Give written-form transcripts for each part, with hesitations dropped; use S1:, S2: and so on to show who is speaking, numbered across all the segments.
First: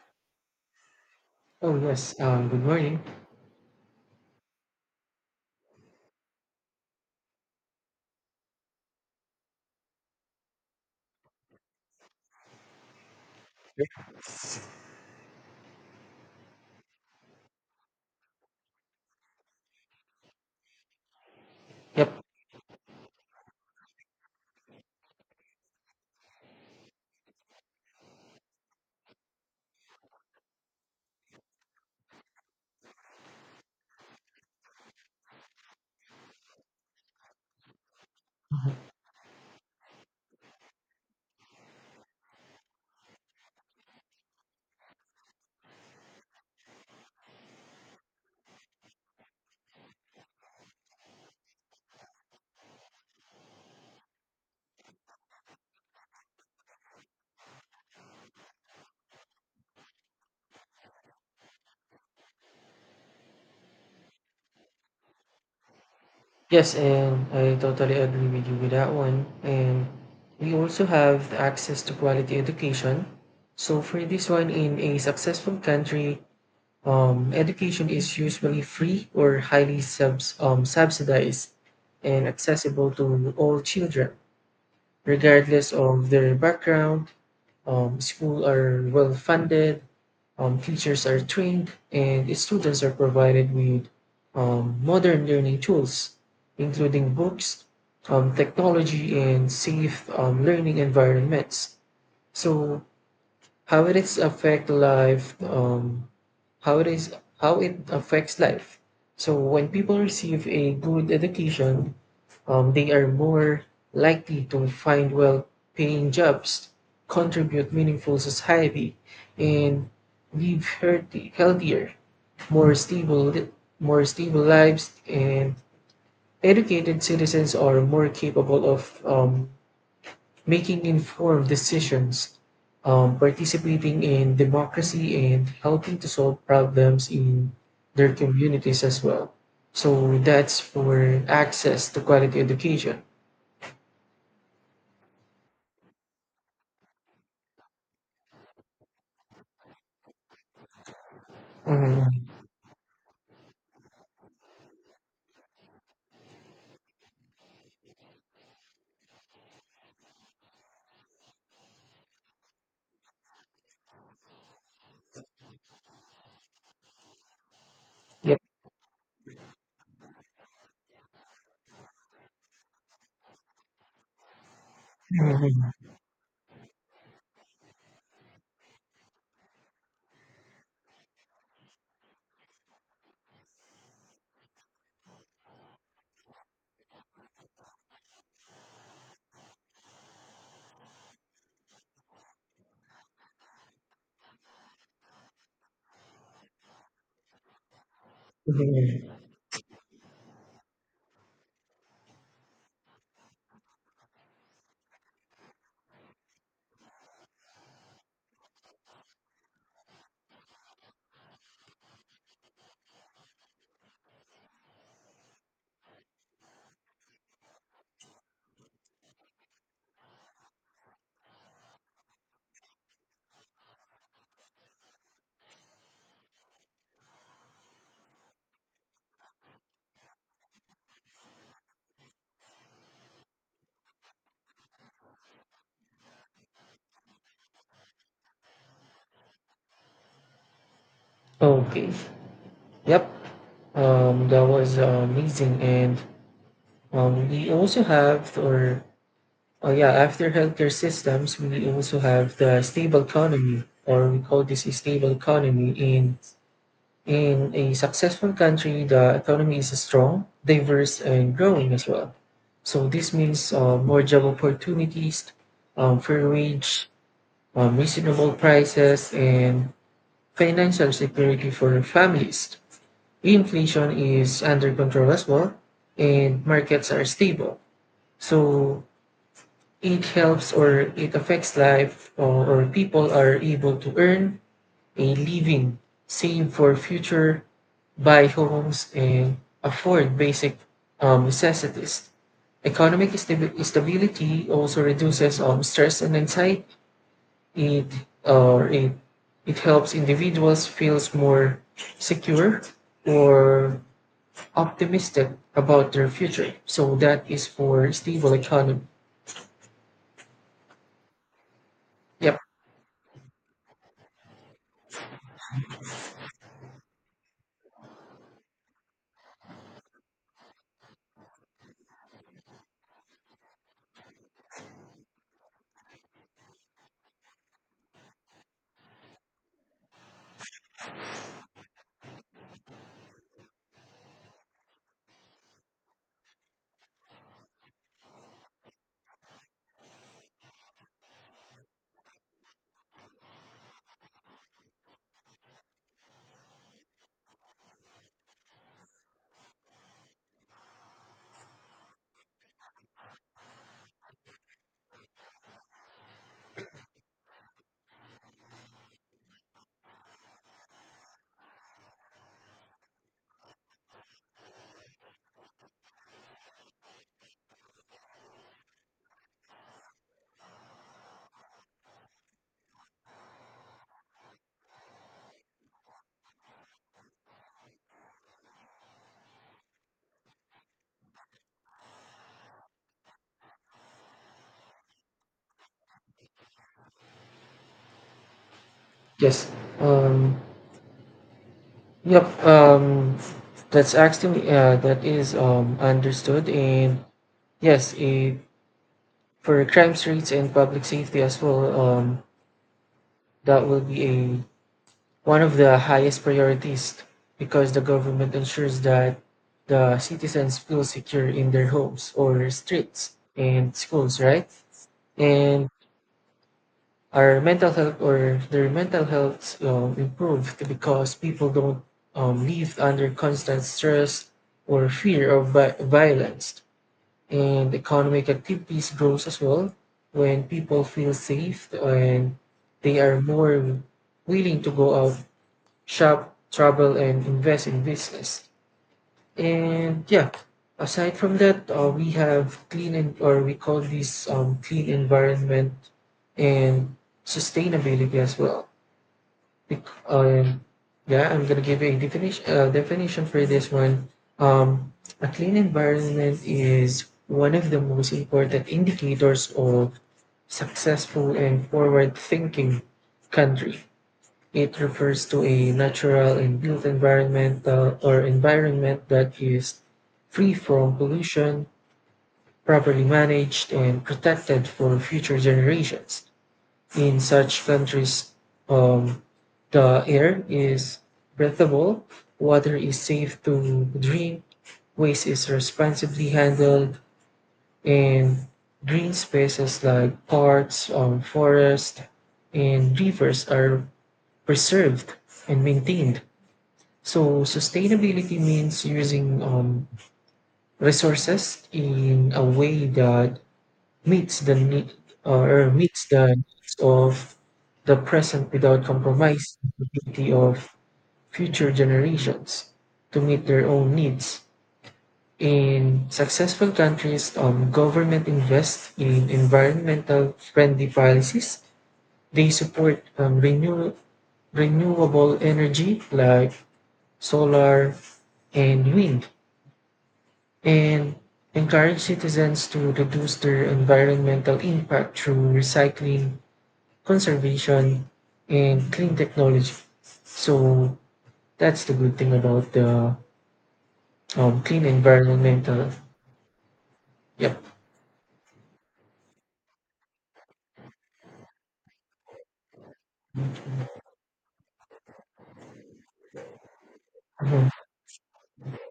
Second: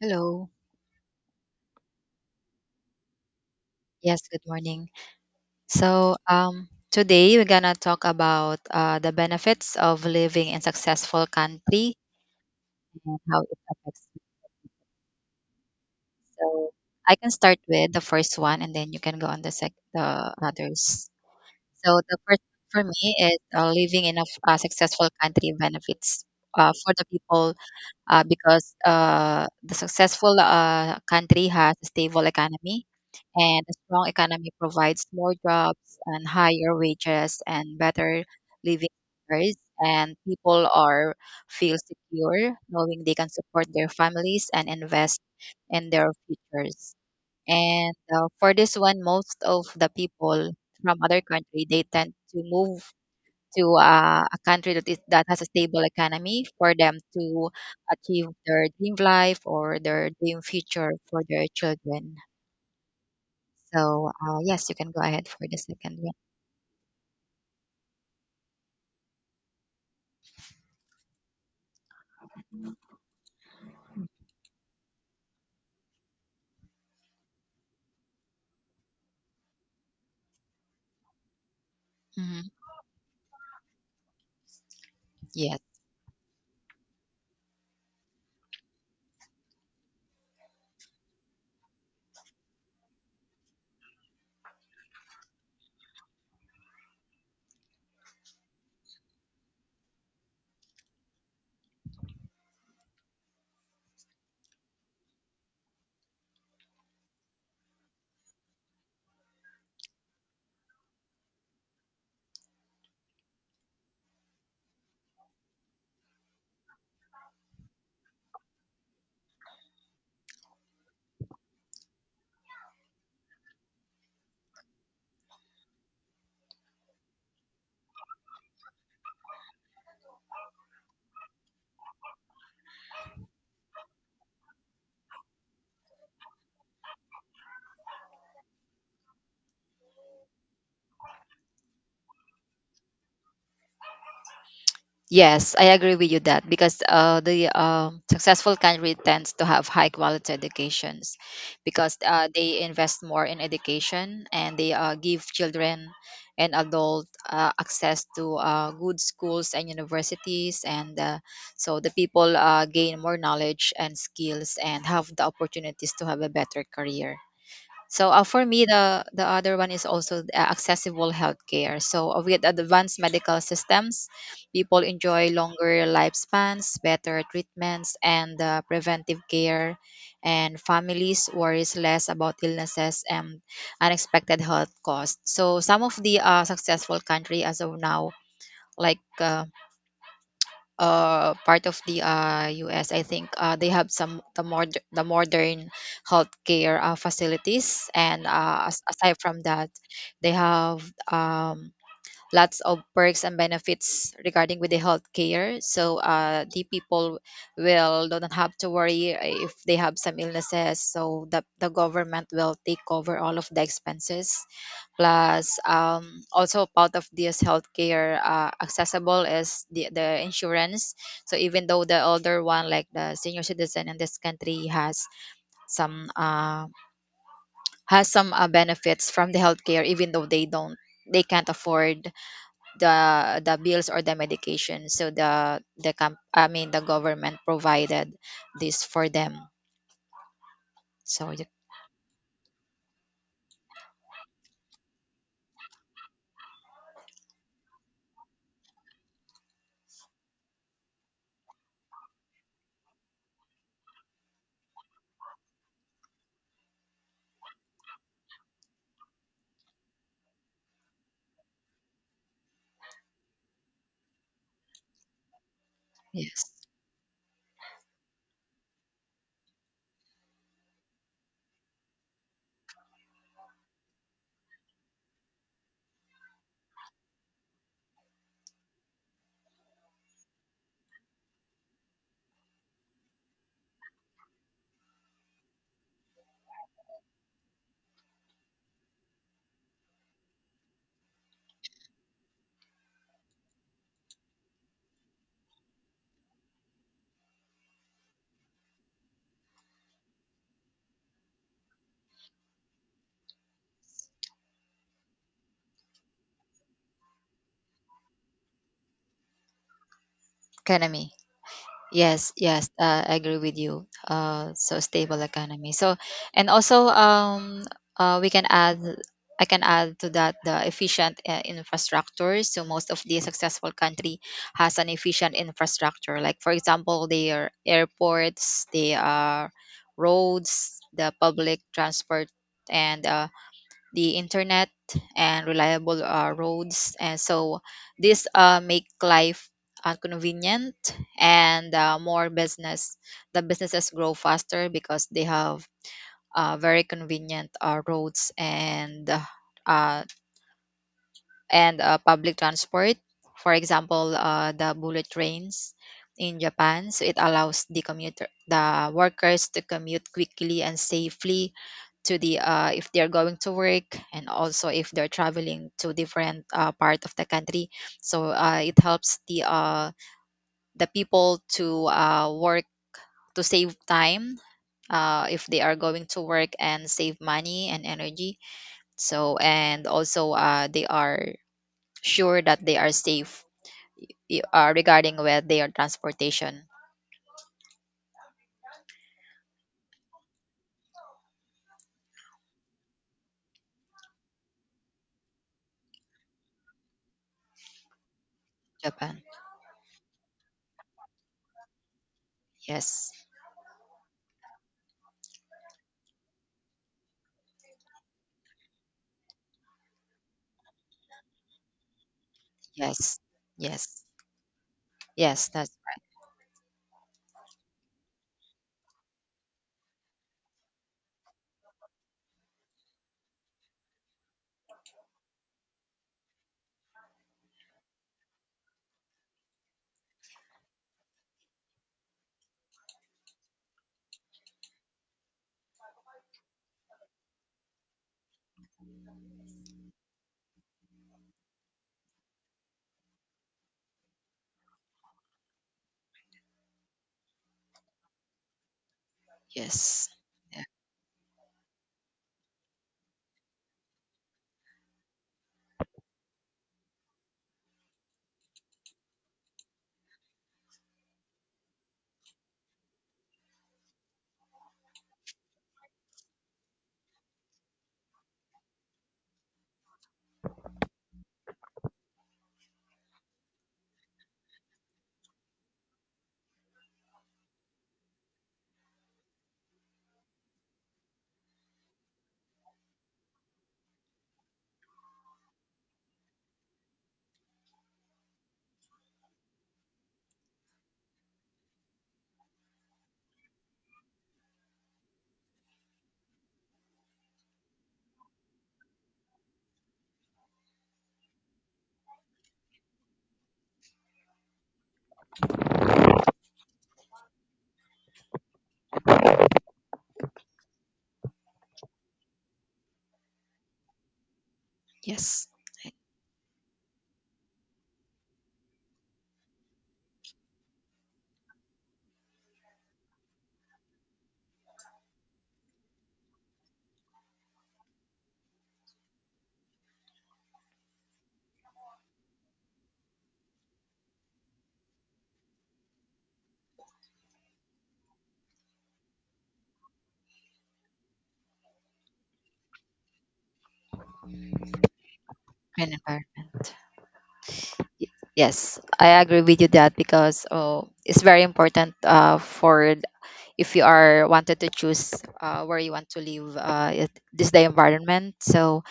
S1: Hello.
S2: Oh yes, good morning.
S1: Yes, good morning. So, today we're gonna talk about the benefits of living in successful country and how it affects me. So, I can start with the first one, and then you can go on the sec the others. So,
S2: Yep.
S1: the first for me is living in a, a successful country benefits for the people because the successful country has a stable economy, and a strong economy provides more jobs and higher wages and better
S2: Mhm.
S1: living standards, and people are feel secure knowing they can support their families and invest in their futures. And for this one, most of the people from other country, they tend to move to a country that is that has a stable economy for them to achieve their dream life or their dream future for their children. So, yes, you can go ahead for the second one.
S2: Yes, and I totally agree with you with that one. And we also have the access to quality education. So for this one, in a successful country, education is usually free or highly subsidized and
S1: Hmm.
S2: accessible to all children,
S1: Yes.
S2: regardless of their background. Schools are well funded, teachers are trained, and students are provided with modern learning tools, including books, technology, and safe learning environments. So, how it is affect life? How it is how it affects life. So when people receive a good education, they are more likely to find well-paying jobs, contribute meaningful society, and live healthier, more stable, more stable lives. And educated citizens are more capable of making informed decisions, participating in democracy, and helping to solve problems in their communities as well. So that's for access to quality education.
S1: Yes, I agree with you that because the successful country tends to have high quality educations because
S2: Mhm.
S1: they invest more in education, and they give children and adult access to good schools and universities. And so the people gain more knowledge and skills and have the opportunities to have a better career. So
S2: Yep.
S1: for me, the other one is also accessible healthcare. So with advanced medical systems, people enjoy
S2: Mhm.
S1: longer lifespans, better treatments, and preventive care, and families worries less about illnesses and unexpected health costs. So some of the successful country as of now, like part of the US, I think they have some the more the modern healthcare facilities, and
S2: Mhm.
S1: aside from that, they have um, lots of perks and benefits regarding with the healthcare. So the people will don't have to worry if they have some illnesses. So the government will take over all of the expenses. Plus, also part of this healthcare accessible is the insurance. So even though the older one, like the senior citizen in this country, has some benefits from the healthcare, even though they don't they can't afford the the bills or the medication. So the comp- I mean the government provided this for them. So y-
S2: Okay. Yep. That was amazing. And we also have, or oh yeah, after healthcare systems, we also have the stable economy, or we call this a stable economy in a successful country. The economy is strong, diverse, and growing as well. So this means more job opportunities, fair
S1: yes,
S2: wage, reasonable prices, and financial security for families. Inflation is under control as well, and markets are stable. So it helps or it affects life, or people are able to earn a living, save for future, buy homes, and afford basic necessities. Economic stability also reduces stress and anxiety. It, or it, it helps individuals feels more secure or optimistic about their future. So that is for stable economy.
S1: economy. Yes,
S2: Yep.
S1: yes, I agree with you. So stable economy. So, and also, we can add, I can add to that the efficient infrastructure. So most of the successful country has an efficient infrastructure. Like for example, their airports, their roads, the public transport, and the internet and reliable roads. And so this make life convenient, and more business the businesses grow faster because they have very convenient roads and uh, public transport. For example, the bullet trains in Japan, so it allows the commuter, the workers to commute quickly and safely to the if they're going to work, and also if they're traveling to different part of the country. So it helps the people to work to save time if they are going to work, and save money and energy. So and also they are sure that they are safe, regarding with their transportation.
S2: Yes. Um, Yep, um, that is understood, and yes, eh,
S1: Japan.
S2: for crime rates and public safety as well,
S1: Yes.
S2: that will be a one of the highest priorities because the government ensures that the citizens feel secure in their homes or streets
S1: Yes.
S2: and
S1: Yes.
S2: schools, right?
S1: Yes.
S2: And
S1: That's
S2: our mental health or their mental health improved because people don't live under constant stress or fear of violence, and economic activities grows as well when people feel safe and they are more willing to go out shop travel and invest in business. And yeah, aside from that, we have clean or we call these clean environment and sustainability as well. Bec-
S1: yes.
S2: Um,
S1: Yeah.
S2: yeah, I'm gonna give you a definition for this one. Um, a clean environment is one of the most important indicators of successful and forward-thinking country. It refers to a natural and built environment that is free from pollution, properly managed, and protected for future generations. In such countries, um, the air is breathable, water is safe to drink, waste is responsibly handled, and green spaces like parks, forests, and rivers are preserved and maintained. So sustainability means using resources in a way that meets the need meets the needs of the present without compromise the ability of future generations to meet their own needs.
S1: Yes.
S2: In successful countries, government invests in environmental friendly policies. They support renewable energy like solar and wind and encourage citizens to reduce their environmental impact through recycling, conservation, and clean technology. So that's the good thing about the clean environmental.
S1: And environment.
S2: Yep.
S1: Y- Yes, I agree with you that because oh, it's very important if you are wanted to choose where you want to live, this is the
S2: Mhm.
S1: environment. So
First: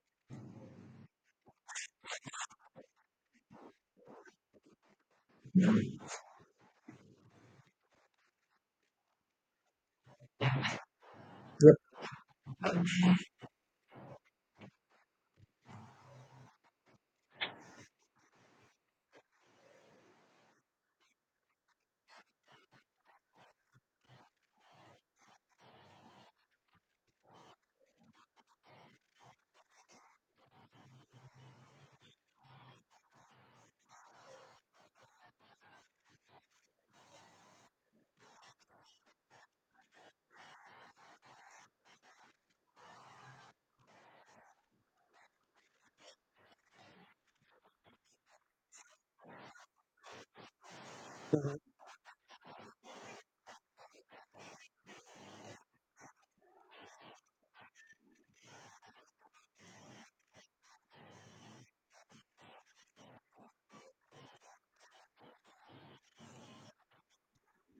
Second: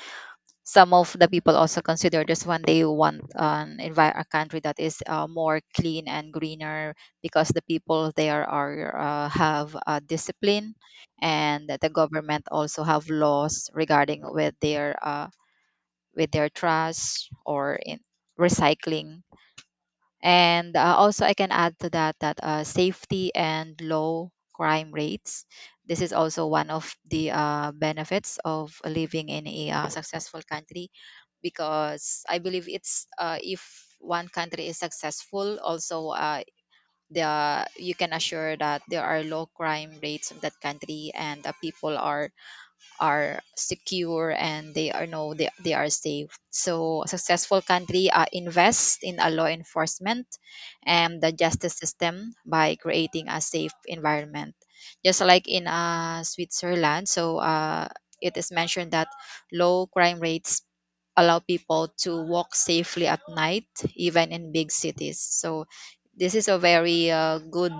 S1: some of the people also consider this when they want a country that is more clean and greener because the people there are have discipline, and that the government also have laws regarding with their trash or in recycling. And also I can add to that that safety and low crime rates, this is also one of the benefits of living in a successful country, because I believe it's if one country is successful, also the you can assure that there are low crime rates of that country, and the people are secure and they are know they are safe. So a successful country invest in a law enforcement and the justice system by creating a safe environment, just like in Switzerland. So it is mentioned that low crime rates allow people to walk safely at night, even in big cities. So this is a very good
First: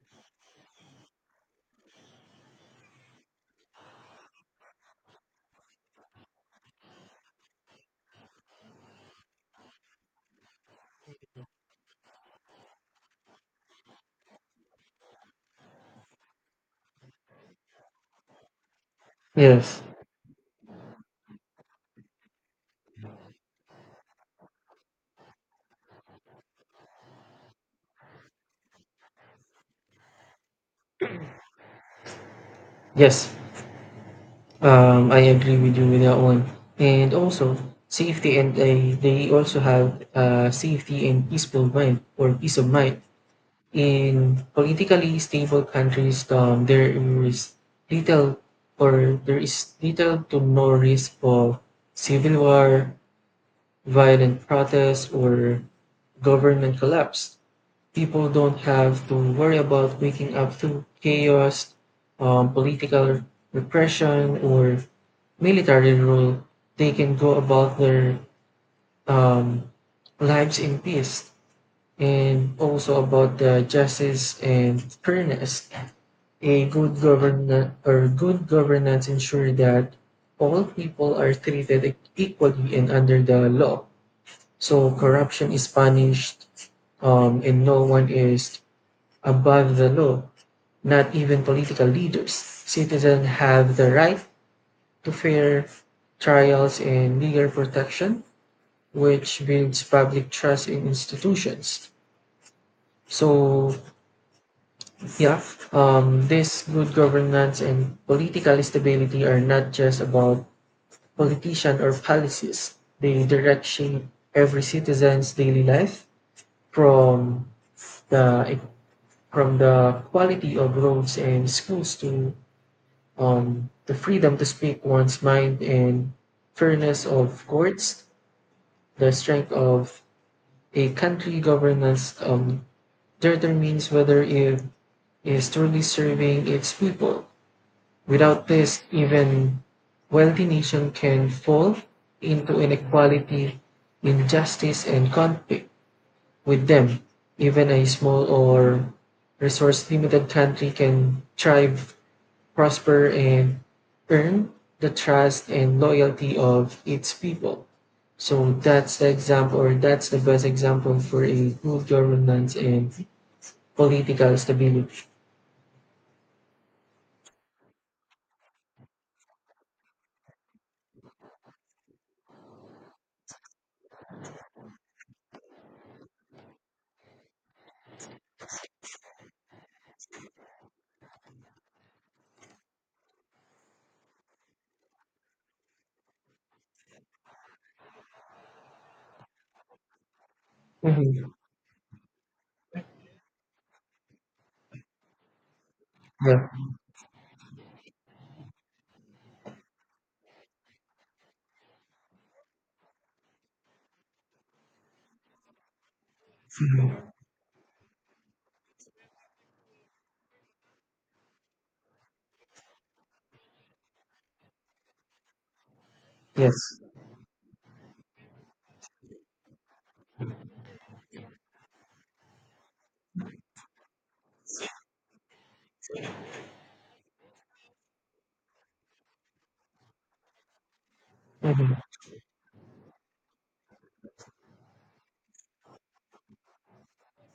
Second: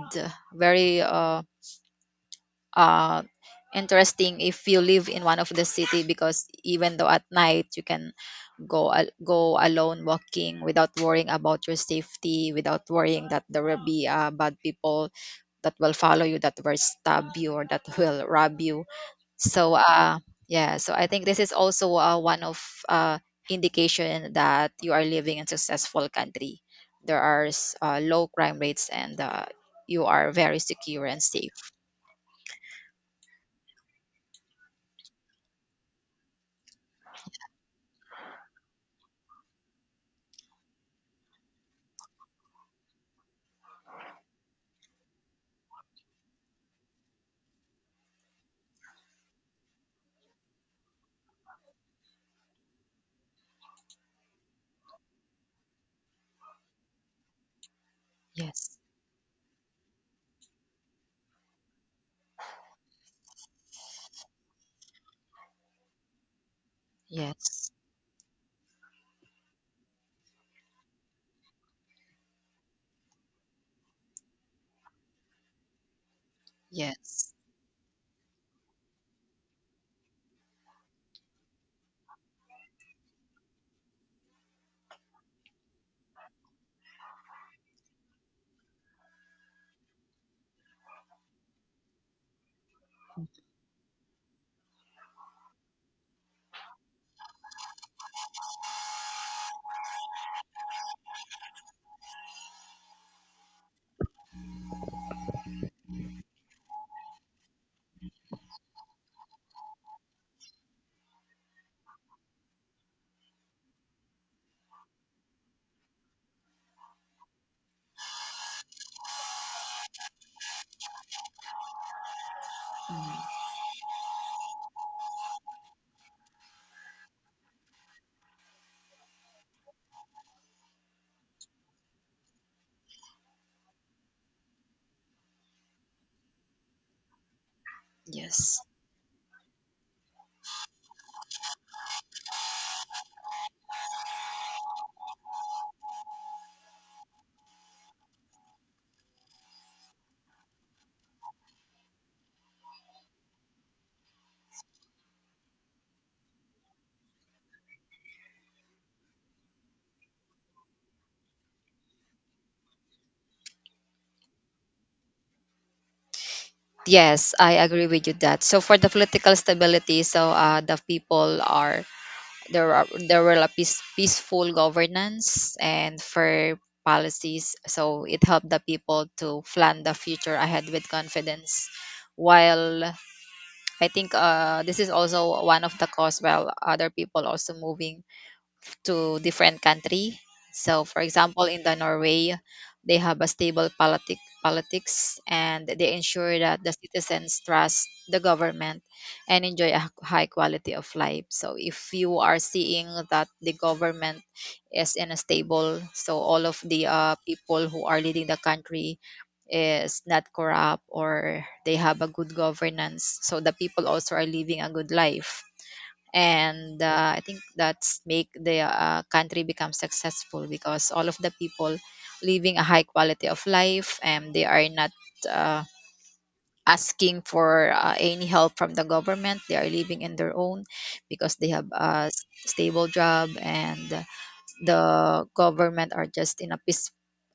S1: very uh, interesting if you live in one of the city, because even though at night you can go alone walking without worrying about your safety, without worrying that there will be bad people that will follow you, that will stab you or that will rob you. so
S2: Yes.
S1: uh yeah, so I think this is also one of uh indication that you are living in successful country. There are low crime rates, and you are very secure and safe.
S2: Yes. I agree with you with that one. And also safety and they also have safety and peaceful mind or peace of mind. In politically stable countries, there is little or there is little to no risk of civil war, violent protests, or government collapse. People don't
S1: Yes.
S2: have to worry about waking up to chaos, political repression, or military rule. They can go
S1: Yes.
S2: about their um, lives in peace, and also about the justice and fairness. A good
S1: Yes.
S2: governance or good governance ensure that all people are treated equally and under the law. So corruption is punished, and no one is above the law. Not even political leaders. Citizens have the right to fair trials and legal protection, which builds public trust in institutions. So yeah, this good governance and political stability are not just about politician or policies. They direct shape every citizen's daily life from the the quality of roads and schools to
S1: Mm,
S2: the freedom to speak one's mind and fairness of courts. The strength of a country governance determines whether it is truly serving its people. Without
S1: yes.
S2: this, even wealthy nation can fall into inequality, injustice, and conflict. With them, even a small or resource limited country can thrive, prosper, and earn the trust and loyalty of its people. So that's the example, or that's the best example for a good governance and political stability.
S1: Yes, I agree with you that. So for the political stability, so the people are there will a peace, peaceful governance and fair policies. So it helped the people to plan the future ahead with confidence. While I think this is also one of the cause while other people also moving to different country. So, for
S2: Mhm.
S1: example, in the Norway, they have a stable politics, and they ensure
S2: Yeah.
S1: that the citizens trust the government and enjoy a high quality of life. So, if you are seeing that the government is unstable, so all of the
S2: Mhm.
S1: people who are leading the country is not corrupt or they have a good governance, so the people also are living a good life.
S2: Yes.
S1: And I think that's make the country become successful, because all of the people living a high quality of life and they are not uh, asking for any help from the government. They are living in their own because they have
S2: Mhm.
S1: a stable job, and the government are just in a peace,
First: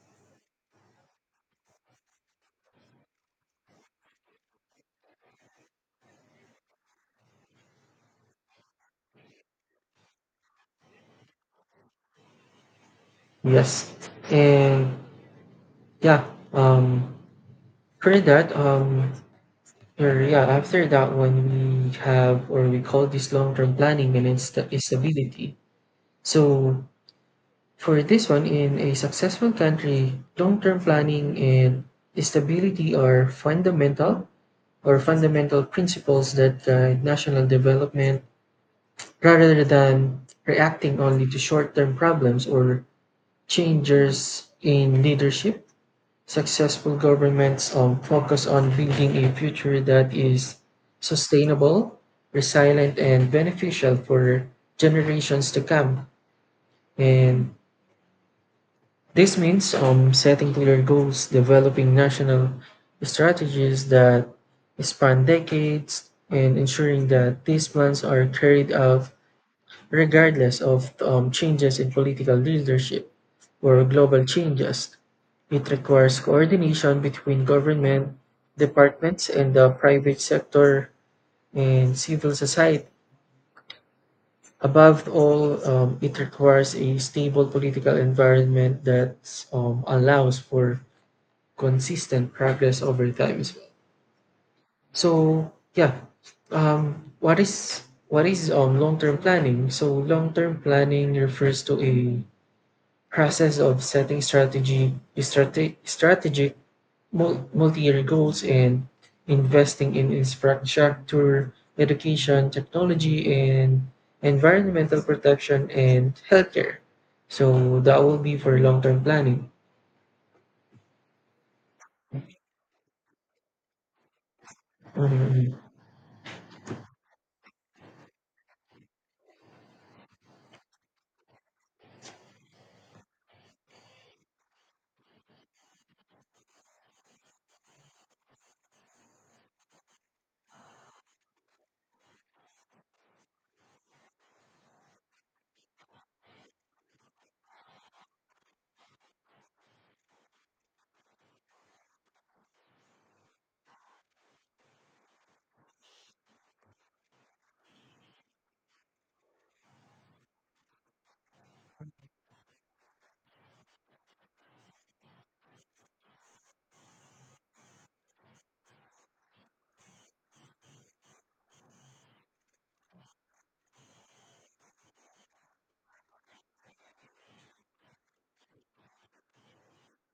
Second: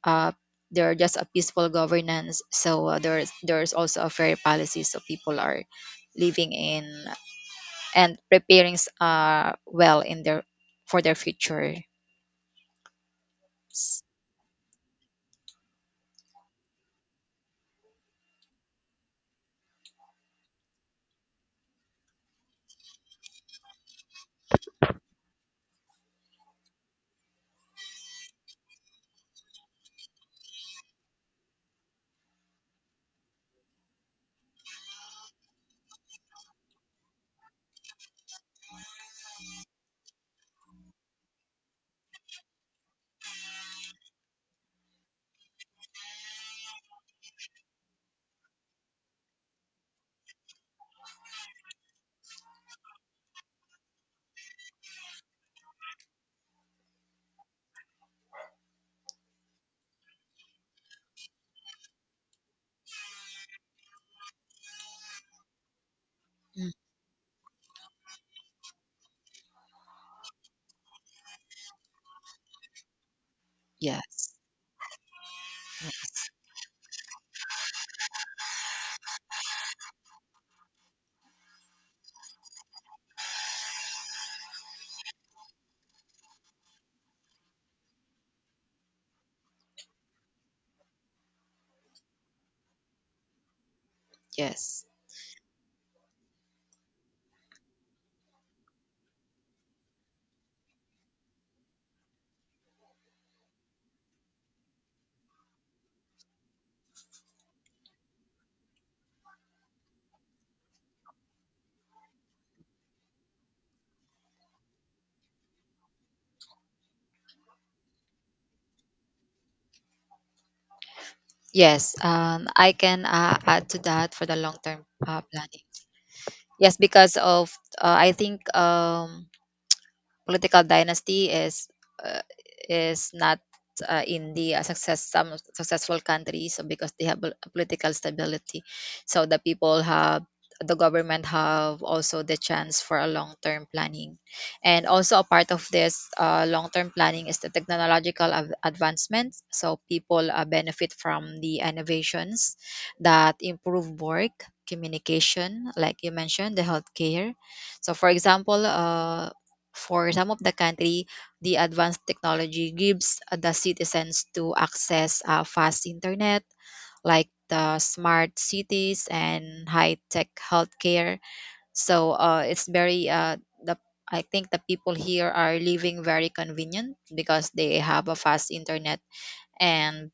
S1: uh, they're just a peaceful governance. So there's also a fair policy, so people are living in and preparing well in their for their future.
S2: Yes,
S1: S-
S2: and yeah, um, for that, or yeah, after that one, we have or we call this long-term planning and stability. So for this one, in a successful country, long-term planning and stability are fundamental or fundamental principles that guide national development rather than reacting only to short-term problems or changes in leadership. Successful governments focus on building a future that is sustainable, resilient, and beneficial for generations to come. And this means setting clear goals, developing national strategies that span decades, and
S1: mm,
S2: ensuring that these plans are carried out regardless of changes in political leadership. For global
S1: yes.
S2: changes, it
S1: Mm,
S2: requires coordination between government departments and the private sector and civil society. Above all, it requires a stable political environment that allows for consistent progress over time as well.
S1: yes.
S2: So, yeah, um, what is what is long-term planning? So, long-term planning refers to a process of setting strategic multi-year goals and investing in infrastructure, education, technology, and environmental protection and healthcare. So that will be for long-term planning.
S1: Yes. I can add to that for the long term
S2: Hmm.
S1: planning. Yes, because of I think political dynasty uh, is not in the success some successful countries, so because they have a political stability, so the government have also the chance for a long-term planning. And also a part of this long-term planning is the technological advancements, so people benefit from the innovations that improve work communication, like you mentioned the healthcare. So for example, for some of the country, the advanced technology gives the citizens to access fast internet, like the smart cities and high-tech healthcare. So it's very the I think the people here are living very convenient because they have a fast internet and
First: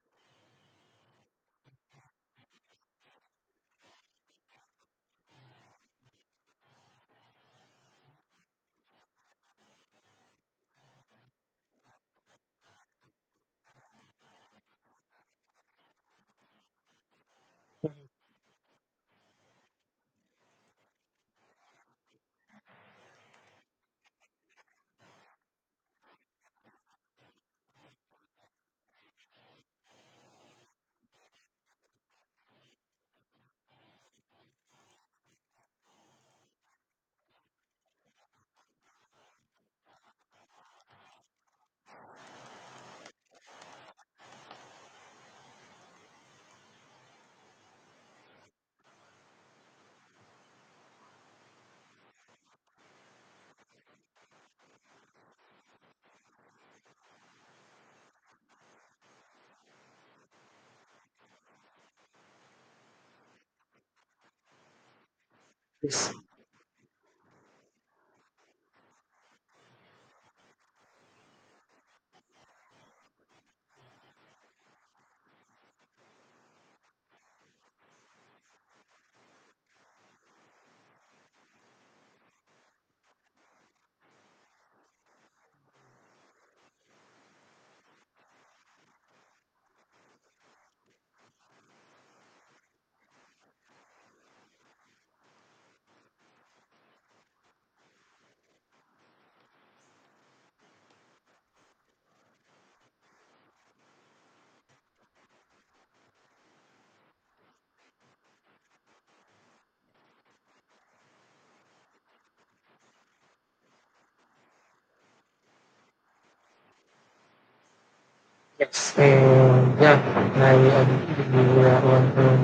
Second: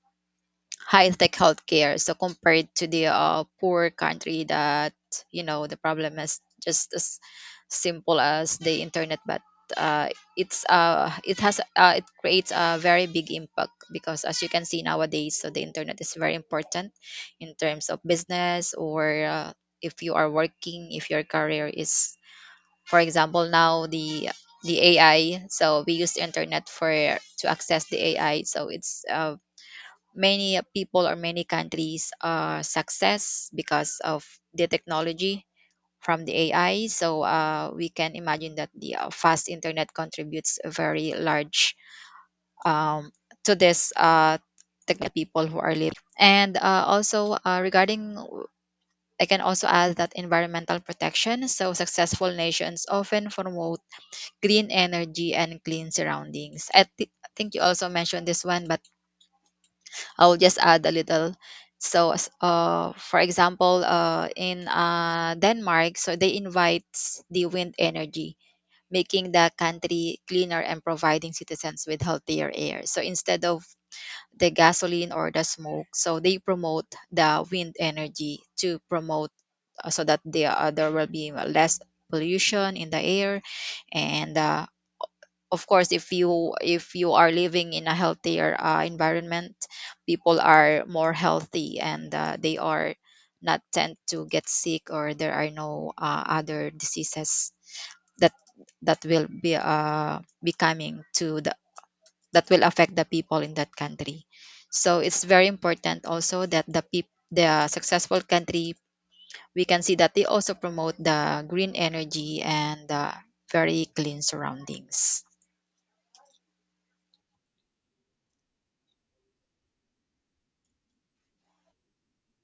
S1: high-tech healthcare. So compared to the poor country that, you know, the problem is just as simple as the internet, but uh, it's it has it creates a very big impact, because as you can see nowadays, so the internet is very important in terms of business or if you are working, if your career is, for example, now the AI. So we use the internet for to access the AI. So it's many people or many countries success because of the technology from the AI. So we can imagine that the fast internet contributes a very large um, to this technology people who are living. And also regarding, I can also add that environmental protection. So successful nations often promote green energy and clean surroundings. Think you also mentioned this one, but I'll just add a little. So, for example, in Denmark,
S2: Yes.
S1: so they invite the wind energy, making the country cleaner and providing citizens with healthier air. So instead of the gasoline or the smoke, so they promote the wind energy to promote so that there will be less pollution in the air and of course if you are living in a healthier environment, people are more healthy and they are not tend to get sick, or there are no other diseases that that will be uh, becoming to the that will affect the people in that country. So it's very important also that the successful country, we can see that they also promote the green energy and very clean surroundings.
S2: Yes. And yeah, I agree with you on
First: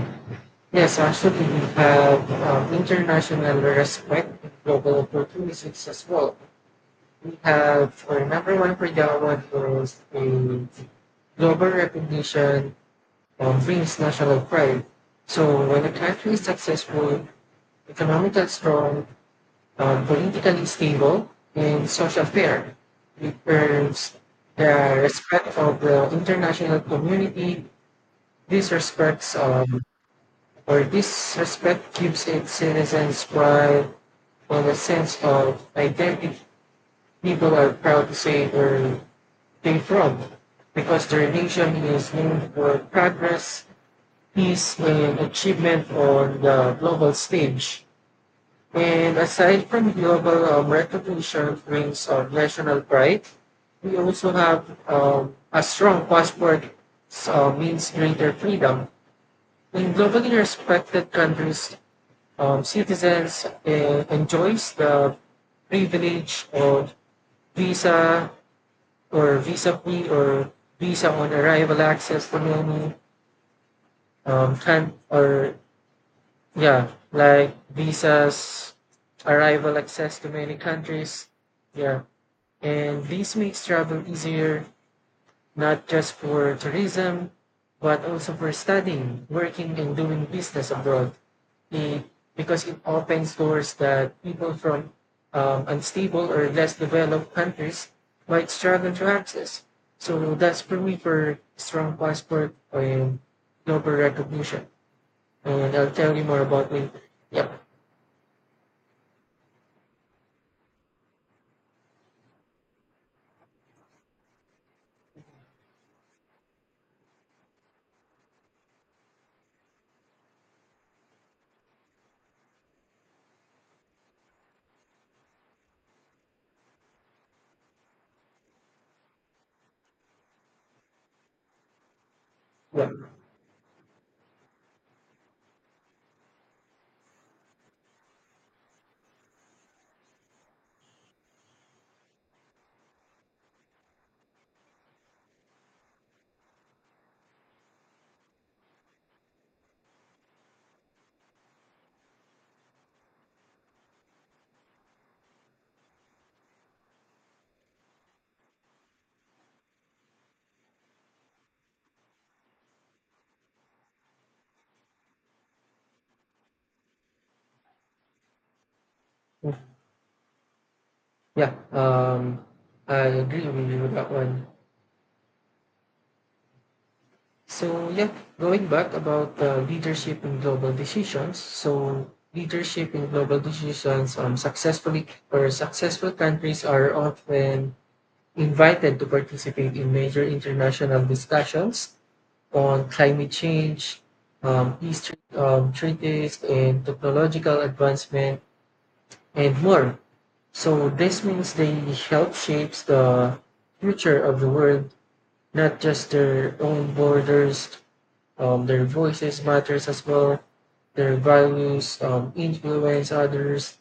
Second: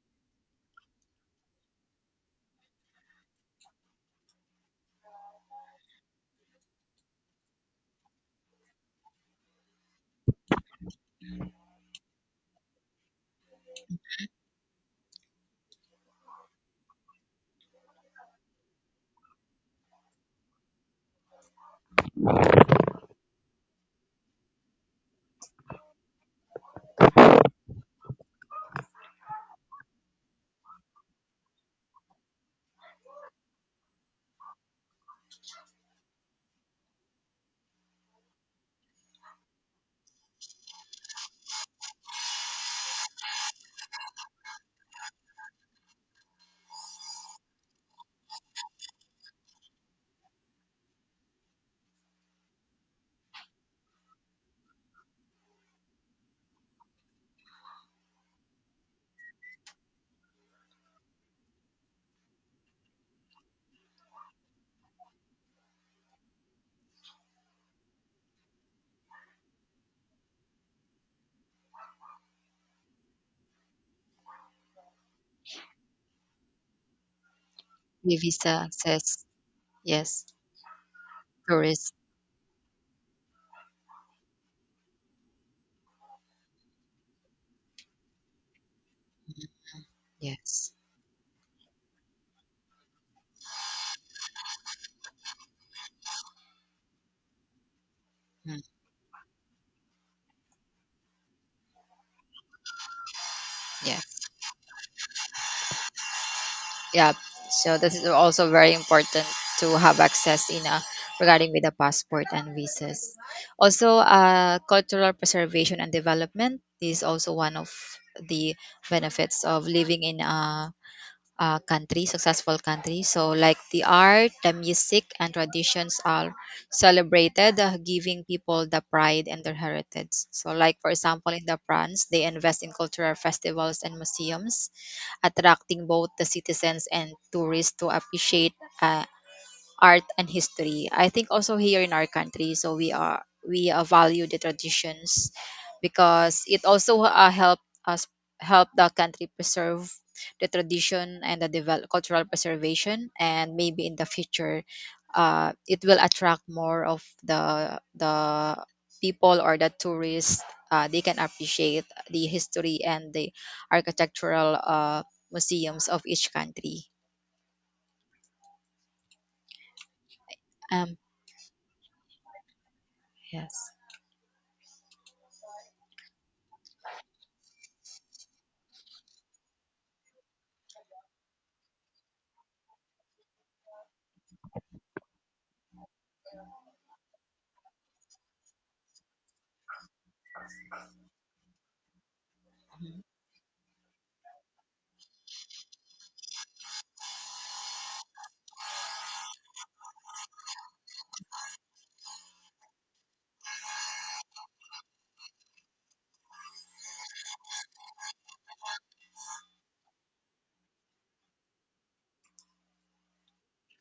S2: yes, actually we have international respect and global opportunities as well. We have our number one for that one was a global recognition brings national pride. So when a country is successful, economically strong, politically stable, and social fair, it earns the respect of the international community. This respects um, this respect gives its citizens pride and a sense of identity. People are proud to say or be from because the nation is known for progress, peace, and achievement on the global stage. And aside from global recognition brings of national pride, we also have a strong passport so means greater freedom. In globally respected countries, citizens enjoys the privilege of visa, or visa free or visa on arrival access for many can or yeah like
S1: Vivi
S2: visas
S1: says
S2: arrival access
S1: yes,
S2: to many countries.
S1: tourists.
S2: Yeah, and this makes travel easier, not just for tourism, but also for studying, working, and doing business
S1: Yes.
S2: abroad. It, because it opens doors that people from unstable or less developed countries might
S1: Mm,
S2: struggle to access. So that's for me for strong passport and global
S1: yeah.
S2: recognition. And I'll tell you more about me.
S1: Yeah.
S2: Yep.
S1: So this is also very important to have access in regarding with the passport and visas. Also, cultural preservation and development is also one of the benefits of living in a country, successful country. So, like the art, the music, and traditions are celebrated, giving people the pride and their heritage. So, like for example, in the France, they invest in
S2: Yeah.
S1: cultural festivals and museums, attracting both the citizens and tourists to appreciate uh, art and history. I think also here in our country, so we value the traditions because it also help us help the country preserve the tradition and the develop, cultural preservation, and maybe in the future it will attract more of the people or the tourists. They can appreciate the history and the architectural museums of each country. Um,
S2: Yeah. I agree with
S1: yes.
S2: you with that one. So yeah, going back about leadership in global decisions. So leadership in global decisions, successful countries are often invited to participate in major international discussions on climate change, treaties, and technological advancement, and more. So this means they help shapes the future of the world, not just their own borders. Their voices matters as well, their values influence others,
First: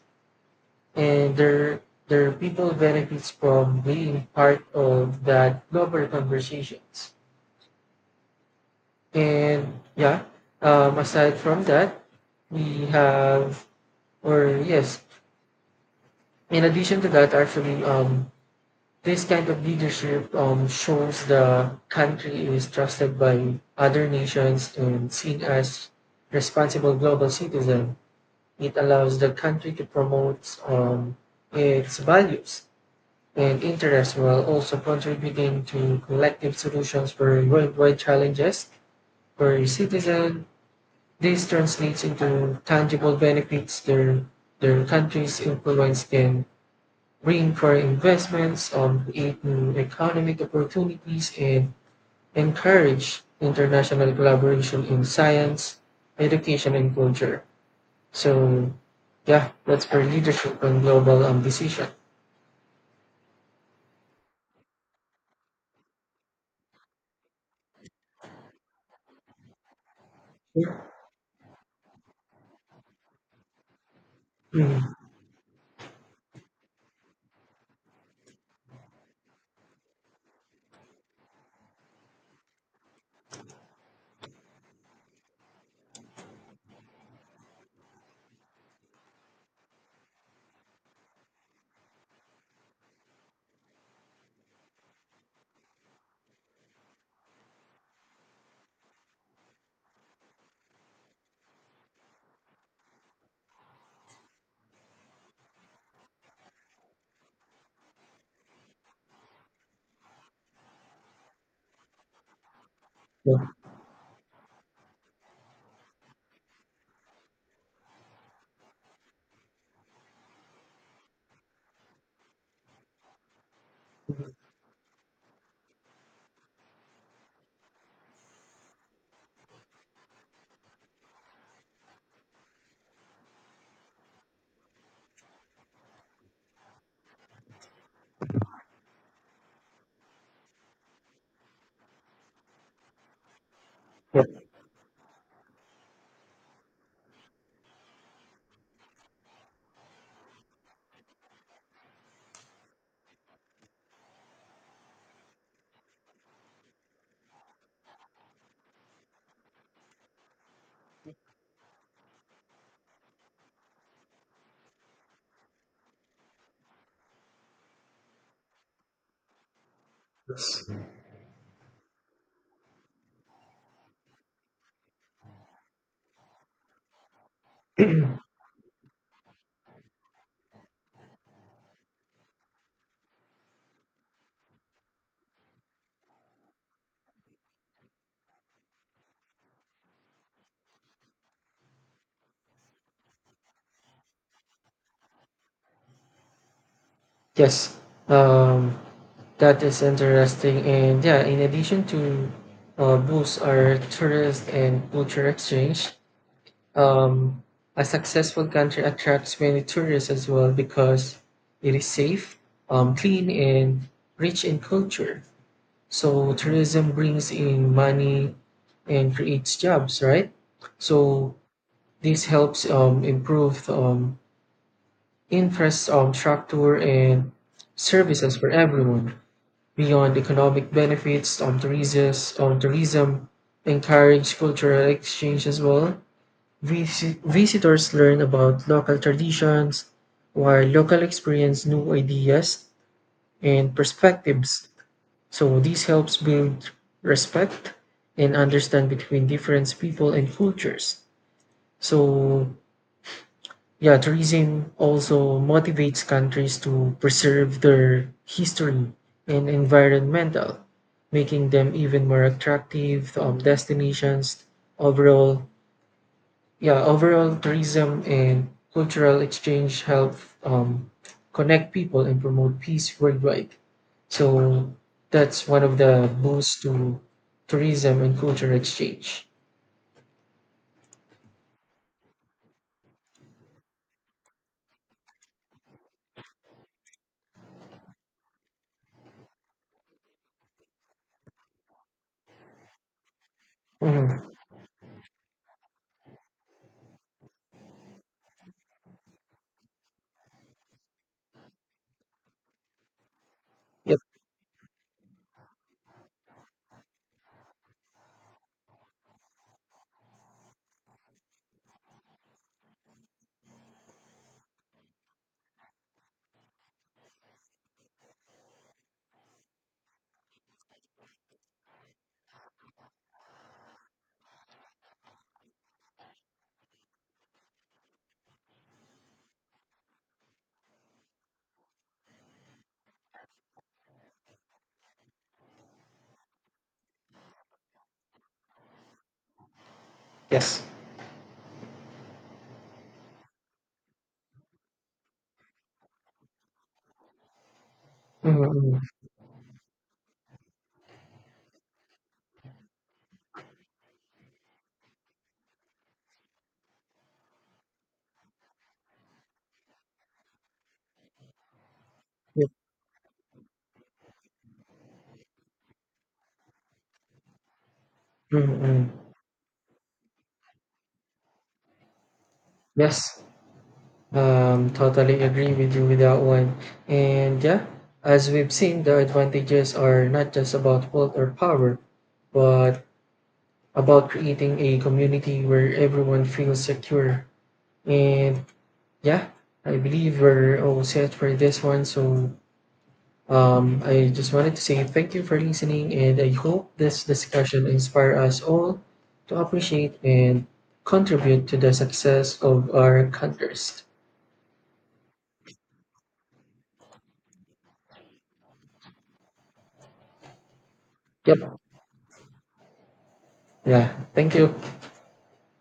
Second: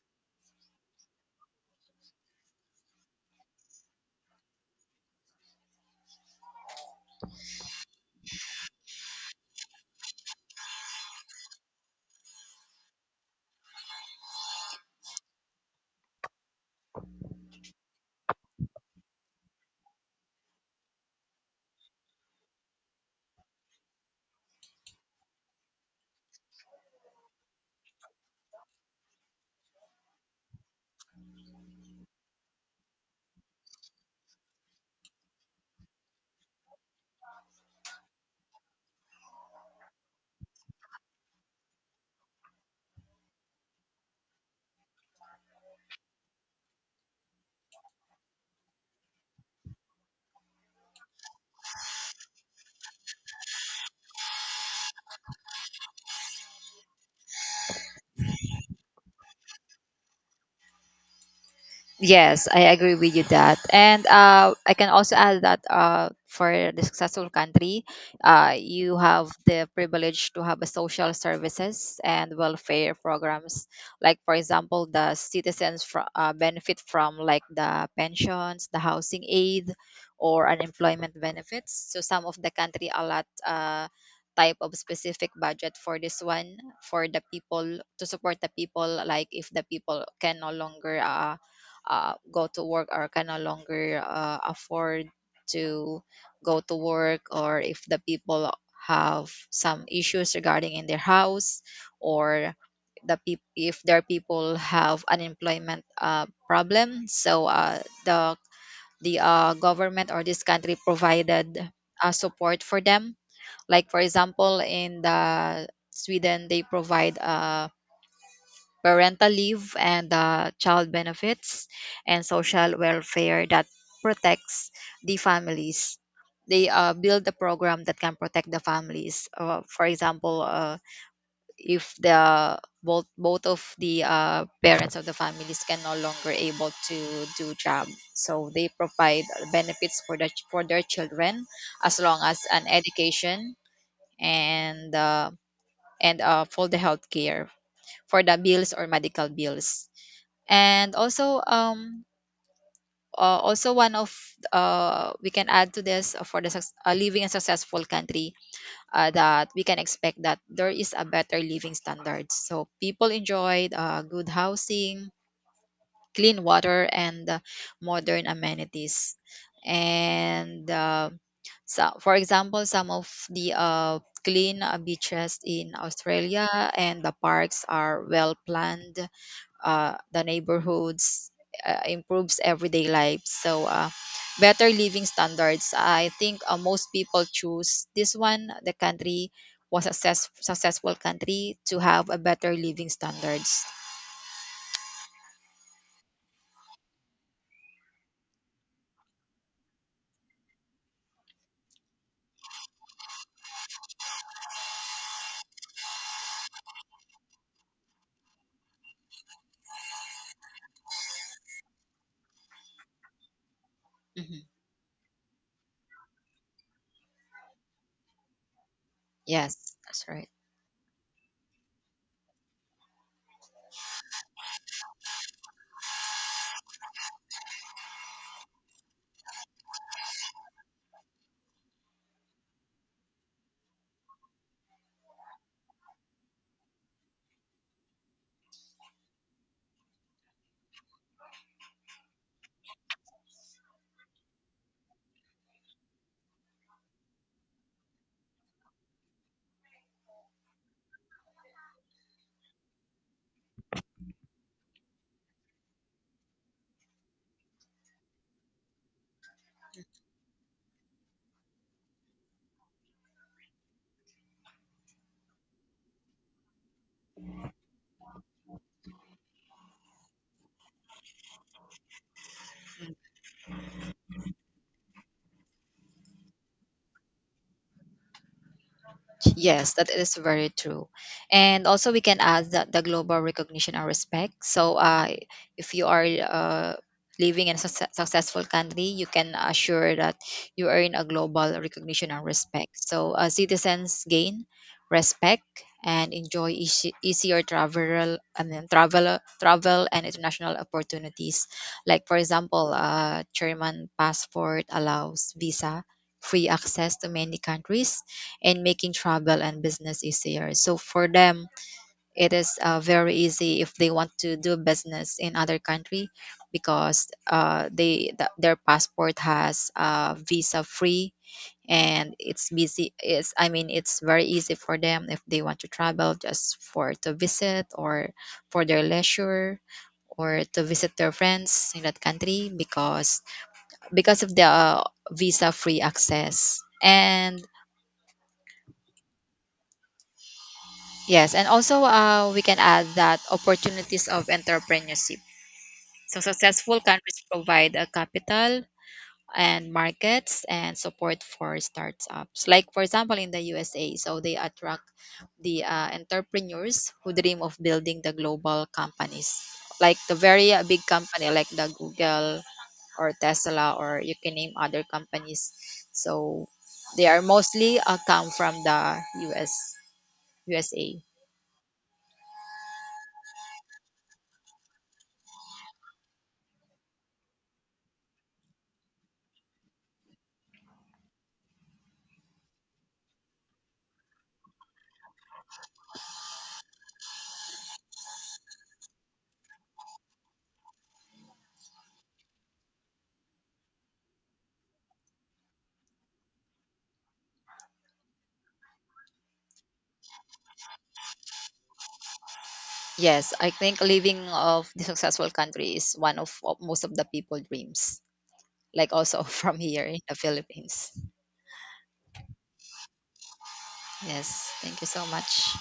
S2: and their people benefits from being part of that global conversations. And yeah, aside from that we have or yes, in addition to that, actually, this kind of leadership shows the country is trusted by other nations and seen as responsible global citizen. It allows the country to promote its values and interests while also contributing to collective solutions for worldwide challenges for citizens. This translates into tangible benefits. Their country's influence can bring for investments, create new economic opportunities, and encourage international collaboration in science, education, and culture. So yeah, that's for leadership and global ambition.
S1: Yes, I agree with you that. And I can also add that for the successful country, you have the privilege to have a social services and welfare programs. Like, for example,
S2: Mm,
S1: the citizens benefit from like the pensions, the housing aid, or unemployment benefits. So some of the country allot type of specific budget for this one for the people, to support the people, like if the people can no longer go to work or can no longer afford to go to work, or if the people have some issues regarding in their house, or if their people have unemployment problem. So the the government or this country provided support for them.
S2: yeah.
S1: Like for example in the Sweden, they provide parental leave and child benefits and social welfare that protects the families. They build a program that can protect the families. For example, if the both of the parents of the families can no longer able to do job, so they provide benefits for their children, as long as an education,
S2: Yep.
S1: and for the healthcare, for the bills or medical bills. And also, also one of, we can add to this, for the living a successful country, that we can expect that there is a better living standards, so people enjoyed good housing, clean water, and modern amenities.
S2: Yes.
S1: And so for example, some of the clean beaches in Australia and the parks are well planned. The neighborhoods, improves everyday life. So, better living standards. I think most people choose this one, the country was a successful country, to have a better living standards.
S2: Yes. Um, that is interesting. And yeah, in addition to boost our tourist and culture exchange, um, a successful country attracts many tourists as well because it is safe, clean, and rich
S1: Mhm.
S2: in culture. So tourism brings in money and creates
S1: Yes,
S2: jobs,
S1: that's right.
S2: right? So this helps improve infrastructure and services for everyone. Beyond economic benefits, tourism encourage cultural exchange as well. Visitors learn about local traditions, while local experience new ideas and perspectives. So this helps build respect and understand between different people and cultures. So yeah, tourism also motivates countries to preserve their history and environmental, making them even more attractive destinations. Overall, yeah, overall tourism and cultural exchange help um, connect people and promote peace worldwide. So that's one of the boosts to tourism and cultural exchange.
S1: Yes, that is very true. And also, we can add that the global recognition and respect. So, if you are living in a successful country, you can assure that you earn a global recognition and respect. So, citizens
S2: Mhm.
S1: gain respect and enjoy easier travel, and then travel and international opportunities. Like for example, German
S2: Yep.
S1: passport allows visa free access to many countries and making travel and business easier. So for them, it is very easy if they want to do business in other country, because their passport has visa free. And it's busy it's I mean it's very easy for them if they want to travel, just for to visit or for their leisure, or to visit their friends in that country, because of the visa free access. And
S2: Yes.
S1: yes, and also we can add that opportunities of entrepreneurship. So successful countries provide a
S2: Mm-hmm.
S1: capital
S2: Mm-hmm.
S1: and markets and support for startups. Like for example in the USA, so they attract the entrepreneurs who dream of building the global companies, like the very big company like the Google
S2: Yep.
S1: or Tesla, or you can name other companies. So they are mostly come from
S2: Mm-hmm.
S1: the US USA.
S2: Yes. Totally agree with you with that one. And yeah, as we've seen, the advantages are not just about wealth or power, but about creating a community where everyone feels secure. And yeah, I believe we're all set for this one. So I just wanted to say thank you for listening, and I hope this discussion inspire us all to appreciate and contribute to the success of our
S1: Yes, I think
S2: countries.
S1: living of the successful country is one of most of the people dreams, like also from here in the Philippines.
S2: Yep. Yeah. Thank
S1: Yes,
S2: you.
S1: thank you so much.